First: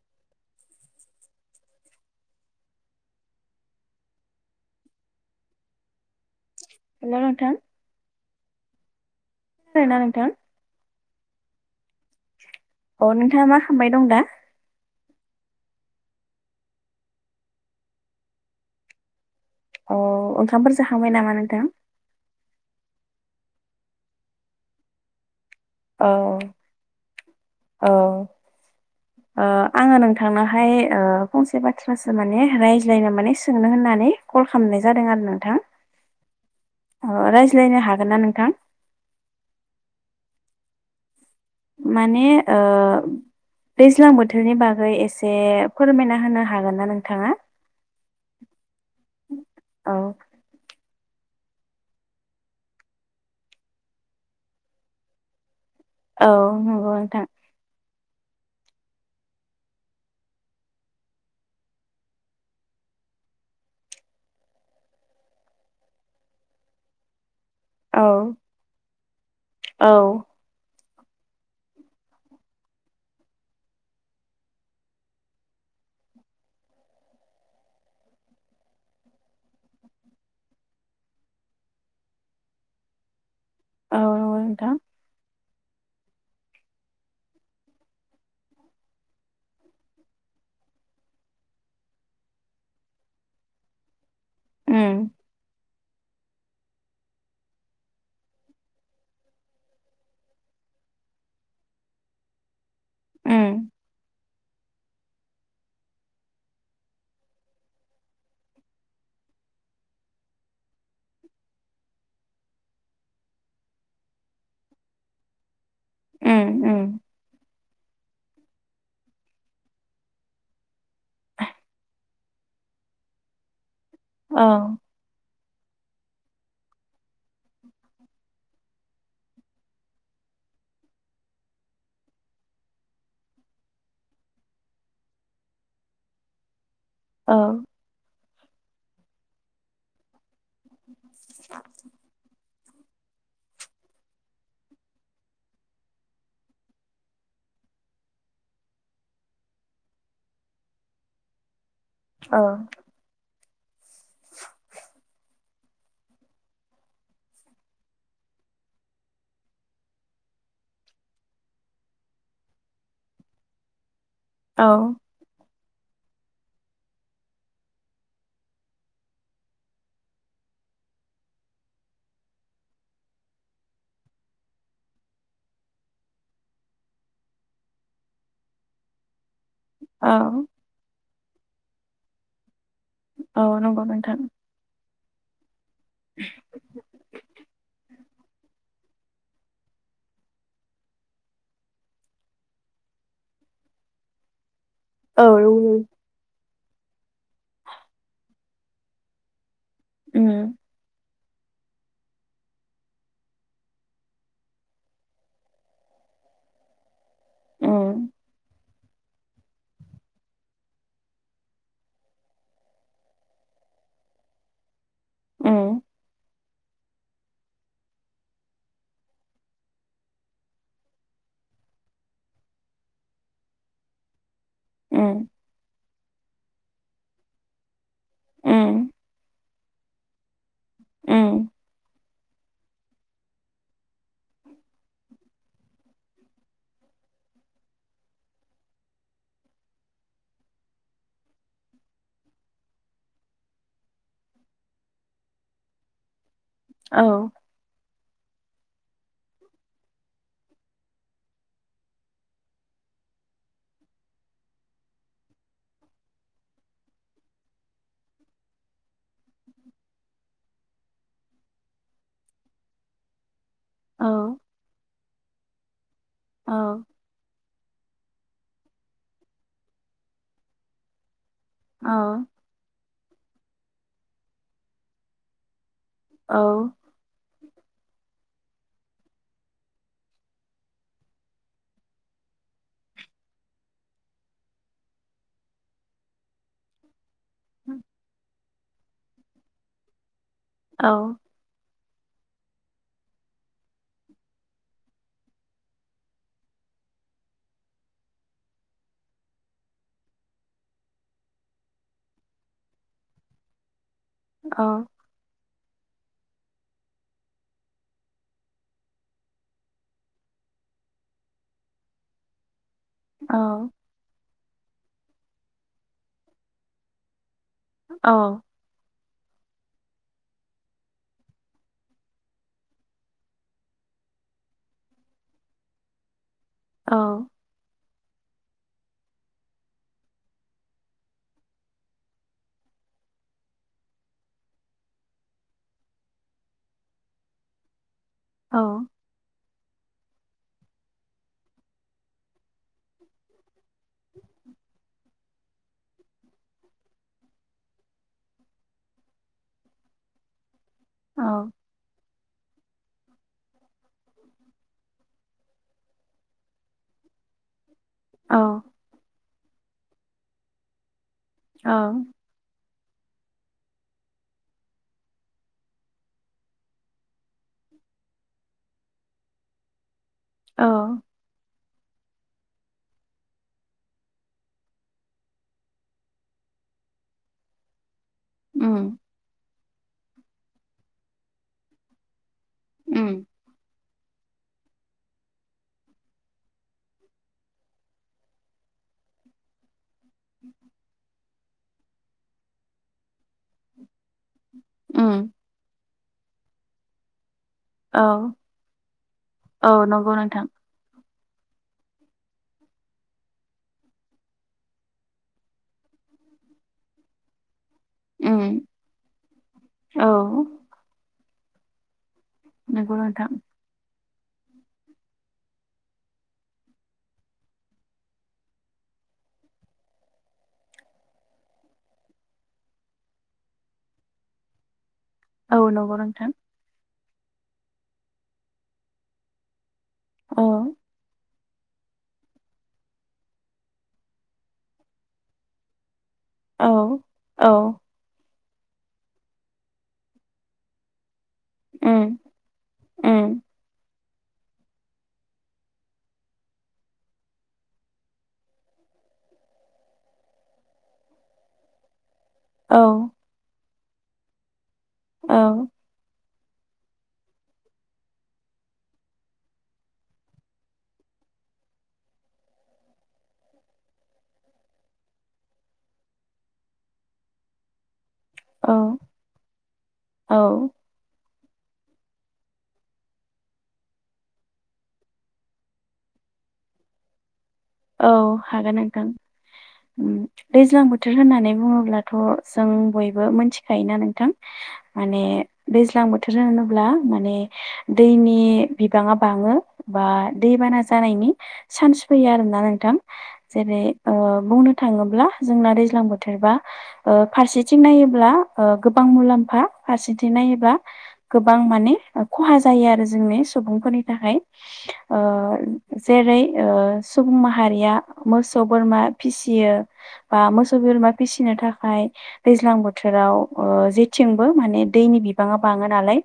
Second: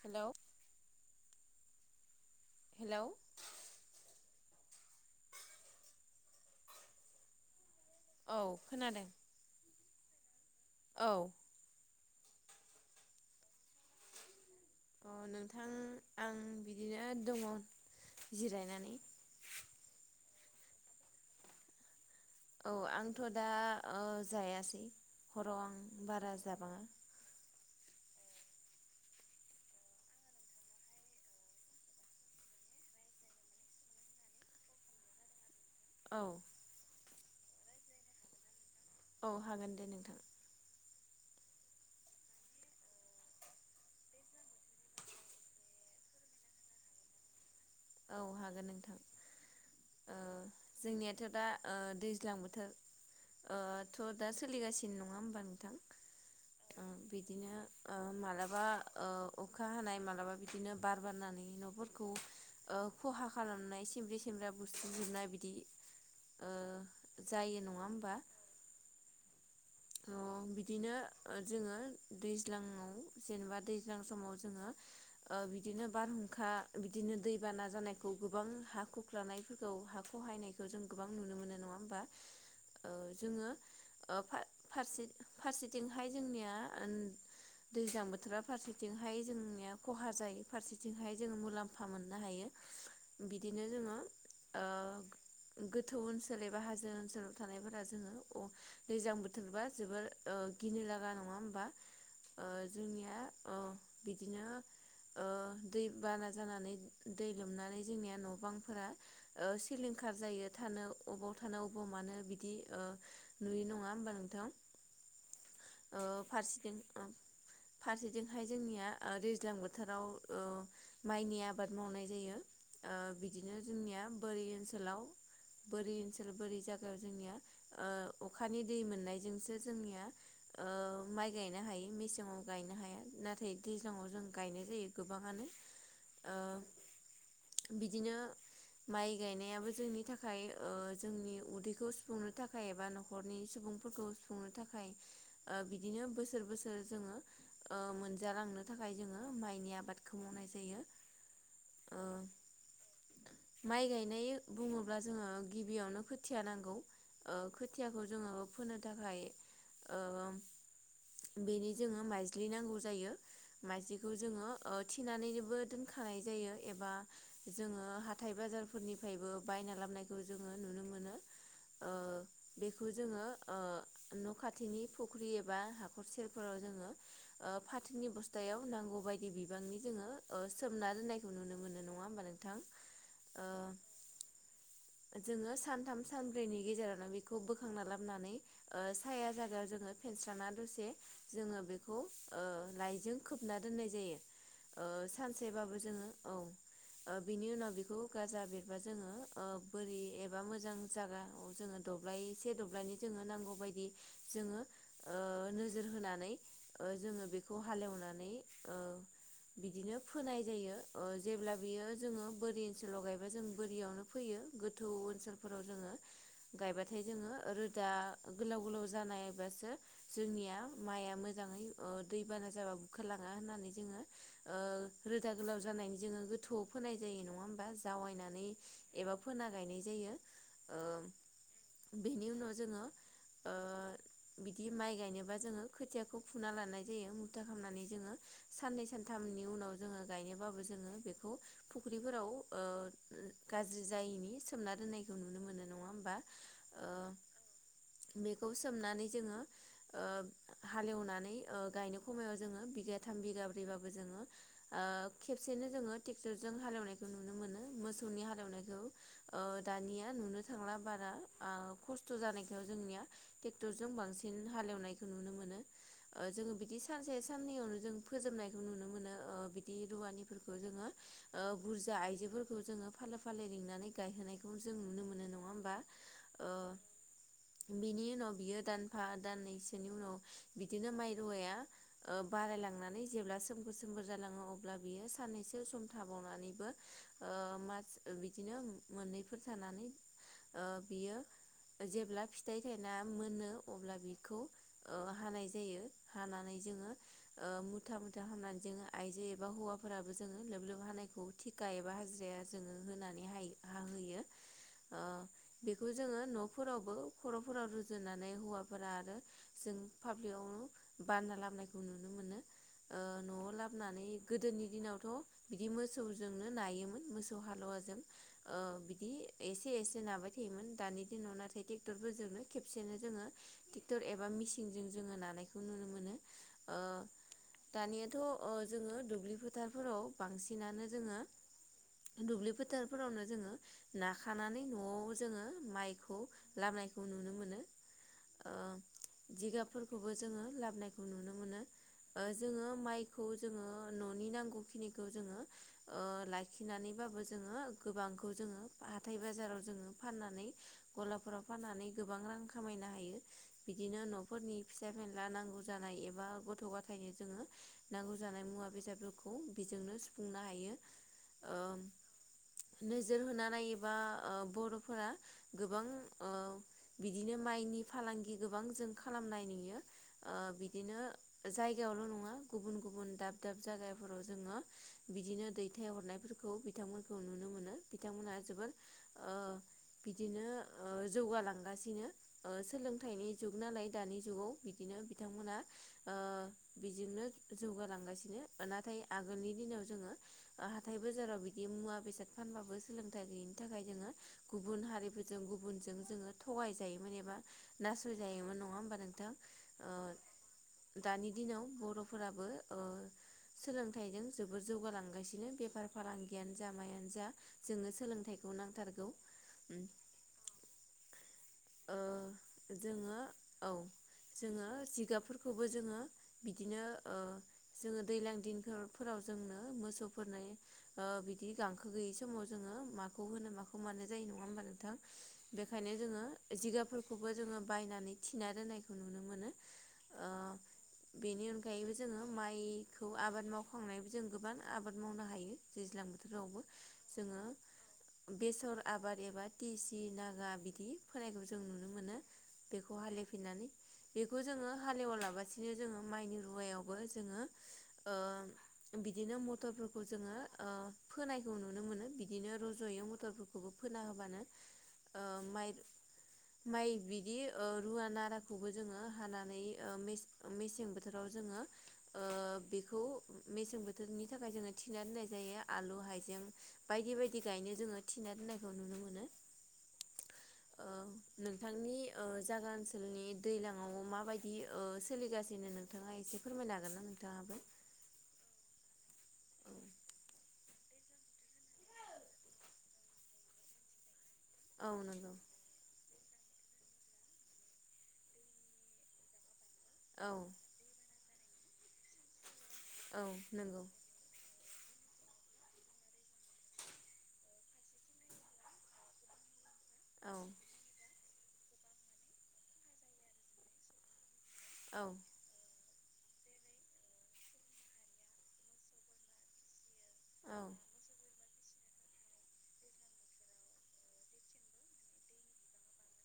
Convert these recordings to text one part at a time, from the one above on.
Hello hello hello नोंथां औ खोनादों। खोनादोंना नोंथां? औ अ नोंथाङा मा खालामबाय दं दा? अ नोंथां आं बिदिनो दङ। जिरायनानै। औ ओंखामफोर जाखांबाय नामा नोंथां? औ आंथ' दा ओ जायासै हराव आं औ बारा जाबाङा औ ओ आङो नोंथांनावहाय ओ फंसे बाथ्रासो माने रायज्लायनो माने सोंनो होननानै नानै कल खालामनाय जादों आरो नोंथां औ औ रायज्लायनो हागोन ना नोंथां? औ हागोन दे नोंथां। माने ओ दैज्लां बोथोरनि बागै एसे फोरमायना होनो हागोन ना नोंथाङा? औ हागोन नोंथां औ ओ जोंनिया दा ओ दैज्लां बोथोर ओ थ' दा सोलिगासिनो नङा होमबा नोंथां। औ ओ नंगौ नोंथां। बिदिनो ओ मालाबा ओ अखा हानाय मालाबा बिदिनो बार बारनानै न'फोरखौ। ओ खहा खालामनाय सिमब्रि सिमब्रा बुस्रिजोबनाय बिदि ओ जायो नङा औ होमबा। औ अ बिदिनो। जोङो दैज्लाङाव जेनेबा दैज्लां समाव जोङो ओ बिदिनो बार हुंखा बिदिनो दैबाना जानायखौ गोबां हा खख्लानायफोरखौ हा खहायनायखौ जों गोबां नुनो मोनो नङा होमबा ओ जोङो औ ओ नंगौ फा नोंथां फारसे फारसेथिंहाय जोंनिया ओन दैज्लाबोथोरा फारसेथिंहाय जोंनिया खहा जायो फारसेथिंहाय जोंङो मुलाम्फा मोननो हायो। बिदिनो जोङो उम ओ गोथौ ओनसोल एबा हाजो ओनसोलाव थानायफोरा जोङो अ दैज्लां बोथोर थोरबा जोबोर ओ गिनो लागा नङा होमबा ओ जोंनिया ओ उम बि [inaudible] दै बाना जानानै दै लोमनानै जोंनिया न' बांफोरा ओ सिलिंखार जायो। थानो अबाव थानो अबाव मानो बिदि ओ नुयो नङा होमबा नों थां ओ उम फारसेथिं उम ओं फारसे बेखाय जोंनिया ओ दैज्लां बोथोराव ओ माइनि आबाद मावनाय जायो ओ बिदिनो जोंनिया औ बोरि ओनसोलाव बोरि ओनसोल बोरि जायगायाव जोंनिया ओ अखानि दै मोननाय जो जोंसो जोंनिया ओ माइ गायनो हायो मेसेंआव गायनो हाया नाथाय दैज्लांआव जों गायनाय जायो गोबाङानो। ओ [inaudible] औ बिदिनो माइ गायनायाबो जोंनि थाखाय थाखाय ओ जोंनि उदैखौ सुफुंनो थाखाय एबा न'खरनि सुबुंफोरखौ सुफुंनो थाखाय ओ बिदिनो बोसोर बोसोर जोङो ओ मोनजालांनो थाखाय जोङो माइनि आबादखौ मावनाय जायो। ओ औ माइ गायनाय बुङोब्ला जोङो गिबियावनो खोथिया नांगौ। ओ खोथियाखौ जोङो फोनो थाखाय ओ बेनि जोङो माइज्लि नांगौ जायो माइज्लिखौ जोङो ओ औ थिनानैनोबो दोनखानाय जायो एबा जोङो हाथाय बाजारफोरनिफ्रायबो बायना लाबनायखौ जोङो नु [inaudible] ओ बेखौ जोङो ओ [inaudible] न' खाथिनि फुख्रि एबा हाखर सेरफोराव जोङो फाथोनि बस्थायाव नांगौ बायदि बि बिबांनि औ जोङो सोमना दोननायखौ नुनो मोनो नङा होमबा नोंथां। औ ओ नंगौ नोंथां। जोङो सानथाम सानब्रैनि गेजेरावनो बेखौ बोखांना लाबोनानै ओ साया जायागायाव जोङो फेनस्राना दसे जोङो बेखौ ओ लाइजों खोब थिना दोननाय जायो ओ औ नंगौ। सानसेबाबो जोङो औ। ओ बिनि उनाव बेखौ गाजा बेरबा जोङो ओ बोरि उम एबा मोजां जागा जोङो दब्लायसे दब्लायनि जोंनो नांगौ बायदि जोओ ओ नोजोर होनानै ओ जोओ बेखौ उम हालेवनानै ओ [inaudible] बिदिनो फोनाय जायो ओ जेब्ला बियो जोङो बोरि ओनसोलाव गायब्ला जों बोरियावनो फैयो गोदा गोथौ ओनसोलफोराव उम जोङो गायबाथाय जोङो ओ रो दा गोलाव गोलाव जानायबासो जोंनिया माइया मोजाङै दैबाना जाब खलाङा होननानै जोङो उम रोदा गोलाव जानायनि जोङो गोथौआव फोनाय जायो नङा होमबा। जावायनानै उम एबा फोना गायनाय जायो ओ उम बेनि उनाव जोङो ओ बिदि माइ गायनोबा जोङो खोथियाखौ फुना लानाय जायो मुथा खालामनानै जोङो साननै सानथामनि उनाव जोङो गायनोबाबो ज जोङो बेखौ फुख्रिफोराव गाज्रि जायैनि सोमना दोननायखौ नुनो मोनो। नङा होमा औ बेखौ सोमनानै जोङो हालेवनानै गायनाय समायाव जोङो बिग थाम बिगाब्रैबाबो जोङो खेबसेनो जोङो ट्रेक्टरजों हालेवनायखौ नुनो मोनो। मोसौनि हालेवनायखौ दानिया नुनो थांला बारा खस्थ' खस्थ' जानायखौ जोंनिया ट्रेक्टरजों औ बांसिन हालेवनायखौ नुनो मोनो। ओ जोङो औ बिदि सानसे साननैयावनो जों फोजोबनायखौ नुनो मोनो बिदि रुवानिफोरखौ जोङो बुरजा आइजोफोरखौ जोङो फालो फालो लिंनानै गायहोनायखौ जों नुनो मोनो नङा होमबा। औ बेनि नि उनाव बियो दानफा दाननैसोनि उनाव बिदिनो माइ रुवाया बारायलांनानै जेब्ला सोमखोर सोमबोर जालाङो अब्ला बियो सानैनैसो सम थाबावनानैबो ओ मास बिदिनो मोननैफोर थानानै ओ औ बियो जेब्ला फिथाइ थायना मोनो अब्ला बिखौ ओ हानाय जायो हानानै जों ओ मुथा मुथा हानानै जोङो आइजो एबा हौवाफोराबो जोङो लोब लोब हानायखौ थिखा एबा एबा हाजिराया जोङो होनानै हायो हाहोयो औ। ओ बेखौ जोङो न' फोरावबो खर'फोराव रुजुननानै हौवाफोरा आरो जों पाप्लिआवनो बानना लाबो नायखौ नुनो मोनो। ओ न'आव औ लाबोनानै गोदोनि दिनावथ' बिदि मोसौजोंनो नायोमोन मोसौ हालुवाजों औ ओ बिदि एसे एसे नाबाय थायोमोन दानि दिनाव नाथाय ट्रेक्टरफोरजोंनो खेबसेनो जोङो ट्रेक्टर एबा मिसिनजों जोङो नानायखौ नुनो मोनो। ओ औ। दानियाथ' ओ जोङो दुब्लि फोथारफोराव बांसिनानो जोङो दुब्लि फोथारफोरावनो जोङो नाखानानै न'आव जोङो माइखौ खौ लाबोनाययखौ नुनो मोनो औ। फोरखौबो जोंङो लाबोनायखौ नुनो मोनो जोङो माइखौ जोङो न'नि नांगौखिनिखौ जोंङो ओ लाखिनानैबाबो जों गोबांखौ जों हाथाय बाजाराव जों बा फाननानै गलाफोराव फाननानै गोबां रां खामायनो हायो। बिदिनो न'ख, रनि फिसा फेनला नांगौ जानाय एबा गथ' गथाय जोङो नांगौ जानाय औ मुवा बेसादफोरखौ बेजोंनो सुफुंनो हायो। औ। ओ नोजोर होना नायोबा ओ बर'फोरा गोबां ओ बिदिनो माइनि फालांगि गोबां जों खालामनाय नुयो। ओ औ बिदिनो जाय गायावल' नङा गुबुन गुबुन दाब दाब जायगाफोराव जोङो बिदिनो दैथाय हरनायफोरखौ बिथांमोनखौ नुनो मोनो बिथांमोनहा जोबोद उम बिदिनो ओ जौगालांगासिनो ओ उम सोलोंथाइनि जुग नालाय। दानि जुगाव बिदिनो बिथांमोना ओ बिजोंनो जौगालांगासिनो नाथाय आगोलनि दिनाव जोङो ओ हाथाइ बाजाराव बिदि मुवा बेसाद फानबाबो सोलोंथाइ गैयिनि थाखाय जोङो गु गुबुन उम हारिफोरजों गुबुनजों जोङो थगायजायोमोन एबा‌ औ नासय जायोमोन। नङा होमबा नोंथां? औ नंगौ नोंथां दानि दिनाव बर'फोराबो ओ सोलोंथाइजों जोबोद जौगालांगासिनो बेफार फालांगियानो जा मायानो जा। जोंनो सोलोंथाइखौ उम नांथारगौ। उम औ। ओ नंगौ जोङो नोंथां औ जोङो जिगाबफोरखौबो जोङो बिदिनो ओ जोङो दैज्लां दिनफोराव फो जोंनो मोसौफोरनो ओ बिदि गांखो गैयै समाव जोङो माखौ होनो माखौ मानो जायो नङा होनबा नोंथां औ बेखायनो नंगौ जोङो नोंथां जिगाबफोर खौबो जोङो बायनानै थिना दोननायखौ नुनो मोनो। ओ अ बेनि अनगायैबो जोङो माइखौ आबाद मावखांनानैबो जों गोबां आबाद मावनो हायो दैलां बोथोरावबो औ जोङो औ बेसर आबाद एबा टिसि नागा बिदि फोनायखौ जों नुनो मोनो उम बेखौ उम हालिफिननानै बेखौ जोङो हालेवालाबासिनो जोङो माइनि रुवायावबो जोङो ओ बिदिनो मथरफोरखौ ओ जोङो फोनायखौ नुनो मोनो बिदि। बिदिनो औ रज'यो मथरफोरखौबो फोना होबानो ओ औ माइ माइ बिदि ओ रुवा नाराखौबो जोङो हानानै मेसें बोथोराव जोङो बेखौ मेसें बोथोरनि थाखाय जोङो थिनानै दोननाय जायो आलु हाइजें बायदि बायदि गायनो जोङो थिना दोननायखौ औ नुनो मोनो। औ नोंथांनि ओ जागा ओनसोलनि दैलाङाव माबायदि ओ सोलिगासिनो नोंथाङा एसे से फोरमायनो होगोनना नोंथाङाबो? औ हागोन नोंथां। दैज्लां बोथोर होननानै बुङोब्लाथ' जों बयबो मोनथिखायोना नोंथां? औ माने नंगौ दैज्लां बो थोर होनोब्ला माने दैनि बिबाङा बाङो। बा औ दैबाना जानायनि सान्स फैयो आरोना नों नोंथां औ जेरै नंगौ ओ बुंनो थाङोब्ला जोंना दैज्लां बोथोरबा ओ फारसेथिं नायोब्ला ओ गोबां मुलाम्फा फारसेथिं औ नायोब्ला गोबां माने ओ खहा जायो आरो जोंनि सुबुंफोरनि थाखाय। औ ओ जेरै ओ सुबुं माहारिया मोसौ बोरमा फिसियो बा औ मोसौ बोरमा फिसिनो थाखाय दैज्लां बोथोराव ओ जेथिंबो माने दैनि बिबाङा बाङो नालाय,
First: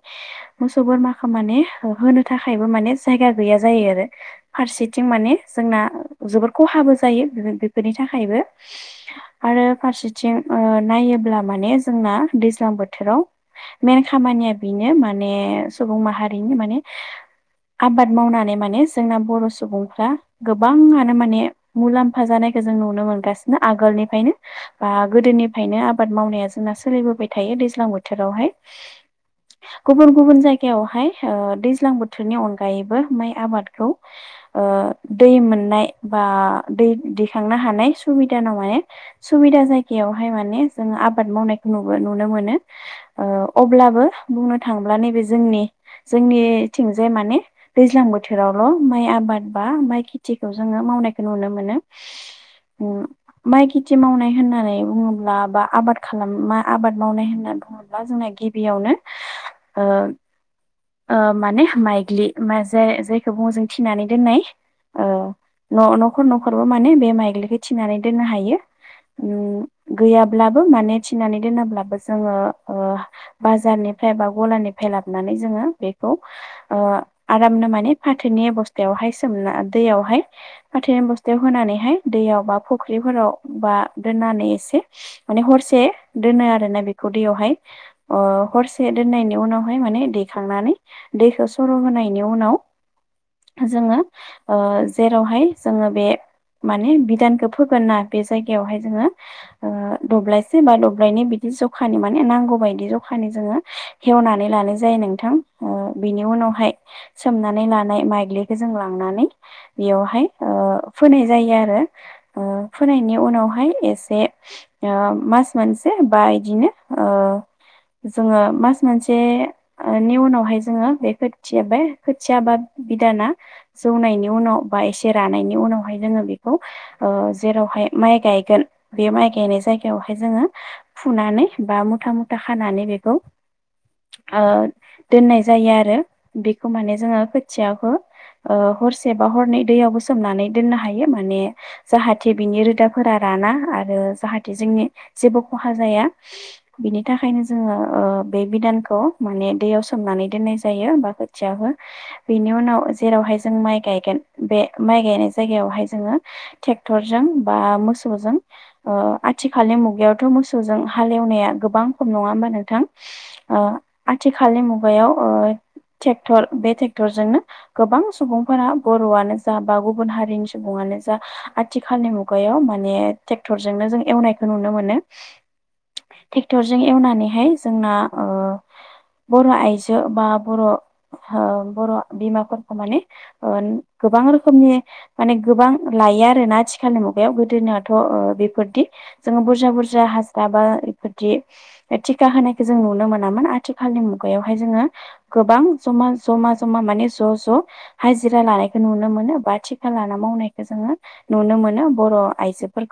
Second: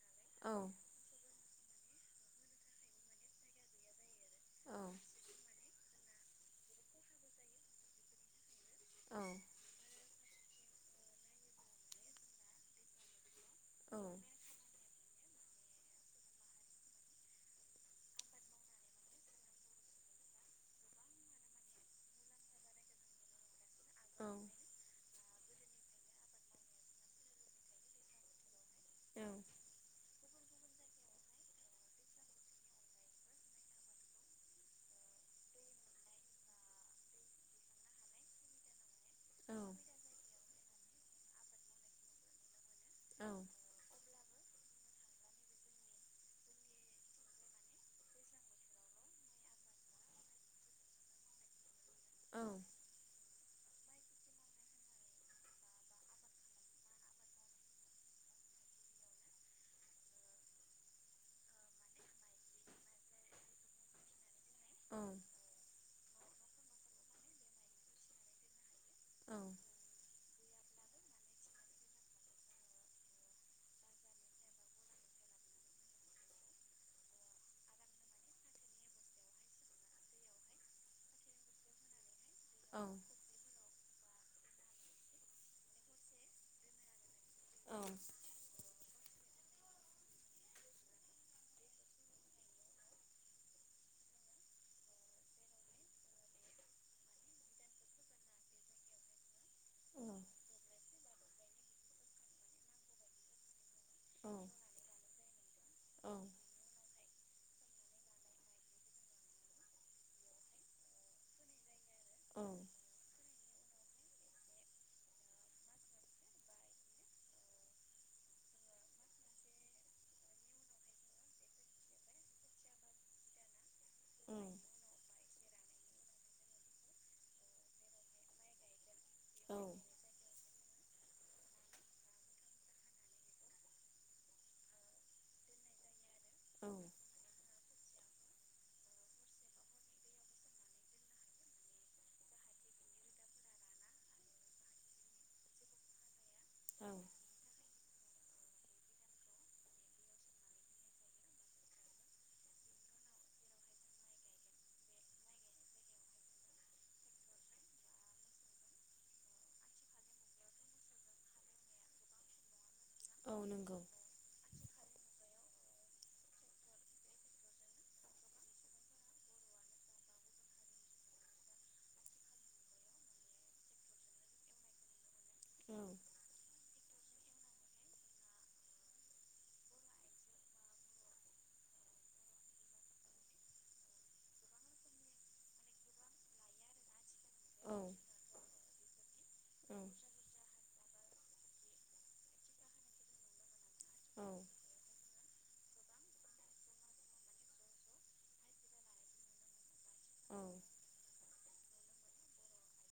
औ मोसौ बोरमाखो माने होनो थाखायबो माने जायगा गैया जायो आरो औ फारसेथिं माने, जोंना जोबोर खहाबो जायो बेफोरनि थाखायबो औ आरो फारसे, थिं ओ नायोब्ला माने जोंना दैज्लां बोथोराव, औ मेन खामानिया बेनो माने सुबुं माहारिनि माने आबाद मावनानै माने जोंना बर' सुबुंफ्रा गोबाङानो माने मुलाम्फा जानायखौ जों नुनो मोनगासिनो आगोलनिफ्रायनो औ बा गोदोनिफायनो आबाद मावनाया जोंना सोलिबोबाय थायो दैज्लां बोथोरावहाय। गुबुन गुबुन जायगायावहाय ओ दैज्लां बोथोरनि अनगायैबो माइ आबादखौ ओ दै मोननाय बा दै दिखांनो हानाय सुबिदा नं माने सुबिदा जायगायाव बेयावहाय माने जोङो आबाद मावनायखौ नुनो मोनो ओ औ अब्लाबो बुंनो थाङोब्ला नैबे जोंनि जोंनिथिंजाय माने दैज्लां बोथोरावल' माइ आबाद बा माइ खेथिखौ जोङो मावनायखौ नुनो मोनो। औ माइ खेथि मावनाय होननानै बुङोब्ला बा आबाद खालाम आबाद मावनाय होनना बुङोब्ला जोंना गिबियावनो ओ माने माइग्लि मा जाय जायखौ बुङो जों थिनानै दोननाय, औ ओ न'खर न'खरबो माने बे माइग्लिखौ थिनानै दोननो हायो। ओम गैया ब्लाबो माने थिनानै दोनाब्लाबो जोङो ओ बाजारनिफ्राइ बा गलानिफ्राय लानानै, जोङो बेखौ ओ आरामनो माने फाथैनि बस्थायावहाय, सोमना दैयावहाय फाथैनि बस्थायाव होनानैहाय दैयाव बा फुख्रिफोराव बा, दोननानै एसे माने हरसे दोनो आरोना बेखौ दैयावहाय अ हर दोननायनि उनावहाय माने दैखांनानै दैखौ सर' होनायनि उनाव, जोङो ओ जेरावहाय जोङो बे, माने बिधानखौ फोगोन ना बे जायगायावहाय जोङो दब्लायसे बा दब्लायनै बिदि, जखानि माने नांगौ बायदि जखानि जोङो, हेवनानै लानाय जायो नोंथां बिनि उनावहाय सोमनानै लानाय माइग्लिखौ जों लां, लांनानै बेवहाय ओ फोनाय जायो आरो ओ फोनायनि उनाव हाय एसे मास मोनसे बा इदिनो जोङो मास मोनसेनि उनावहाय जोङो बे खोथिया बे खोथिया बा बिदाना जौनायनि उनाव बा एसे रानायनि उनावहाय जोङो बेखौ जेरावहाय माइ गायगोन बे माइ गायनाय जायगायावहाय जोङो फुनानै बा मुथा मुथा खानानै बेखौ दोननाय जायो आरो बेखौ माने जोङो खोथियाखौ हरसे बा हरनै दैयावबो सोमनानै दोननो हायो माने जाहाथे बिनि रोदाफोरा रान मोना आरो जाहाथे जोंनि जेबो खहा जाया बिनि थाखायनो जोङो बे बिदानखौ माने दैयाव सोमनानै दोननाय जायो बा खोथियाबो बेनि उनाव जेरावहाय जों माइ गायगोन बे माइ गायनाय जायगायावहाय जोङो ट्रेक्टरजों बा मो मोसौजों आथिखालनि मुगायावथ' मोसौजों हालेवनाया गोबां खम नङा होमबा नोंथां औ नंगौ आथिखालनि मुगायाव टेक्टर बे ट्रेक्टरजोंनो गोबां सुबुंफोरा बर'आनो जा बा गुबुन हारिनि सुबुंआनो जा आथिखालनि मुगायाव माने ट्रेक्टरजोंनो जों एवनायखौ नुनो मोनो औ ट टेक्टरजों एवनानैहाय जोंना बर' आइजो बा बर' बर' बिमाफोर माने गोबां रोखोमनि माने गोबां लायो आरो ना आथिखालनि म बेयाव गोदोनाथ' बेफोरदि जोङो बुरजा बुरजा हास्रा बा बिदि टिका होनायखौ जों नुनो मोनामोन आथिखालनि औ मुगायावहाय जोङो गोबां जमा जमा जमा माने ज' ज' हाजिरा लानायखौ नुनो मोनो बा थिखा लाना औ मावनायखौ जोङो नुनो मोनो बर' आइजोफोरखौ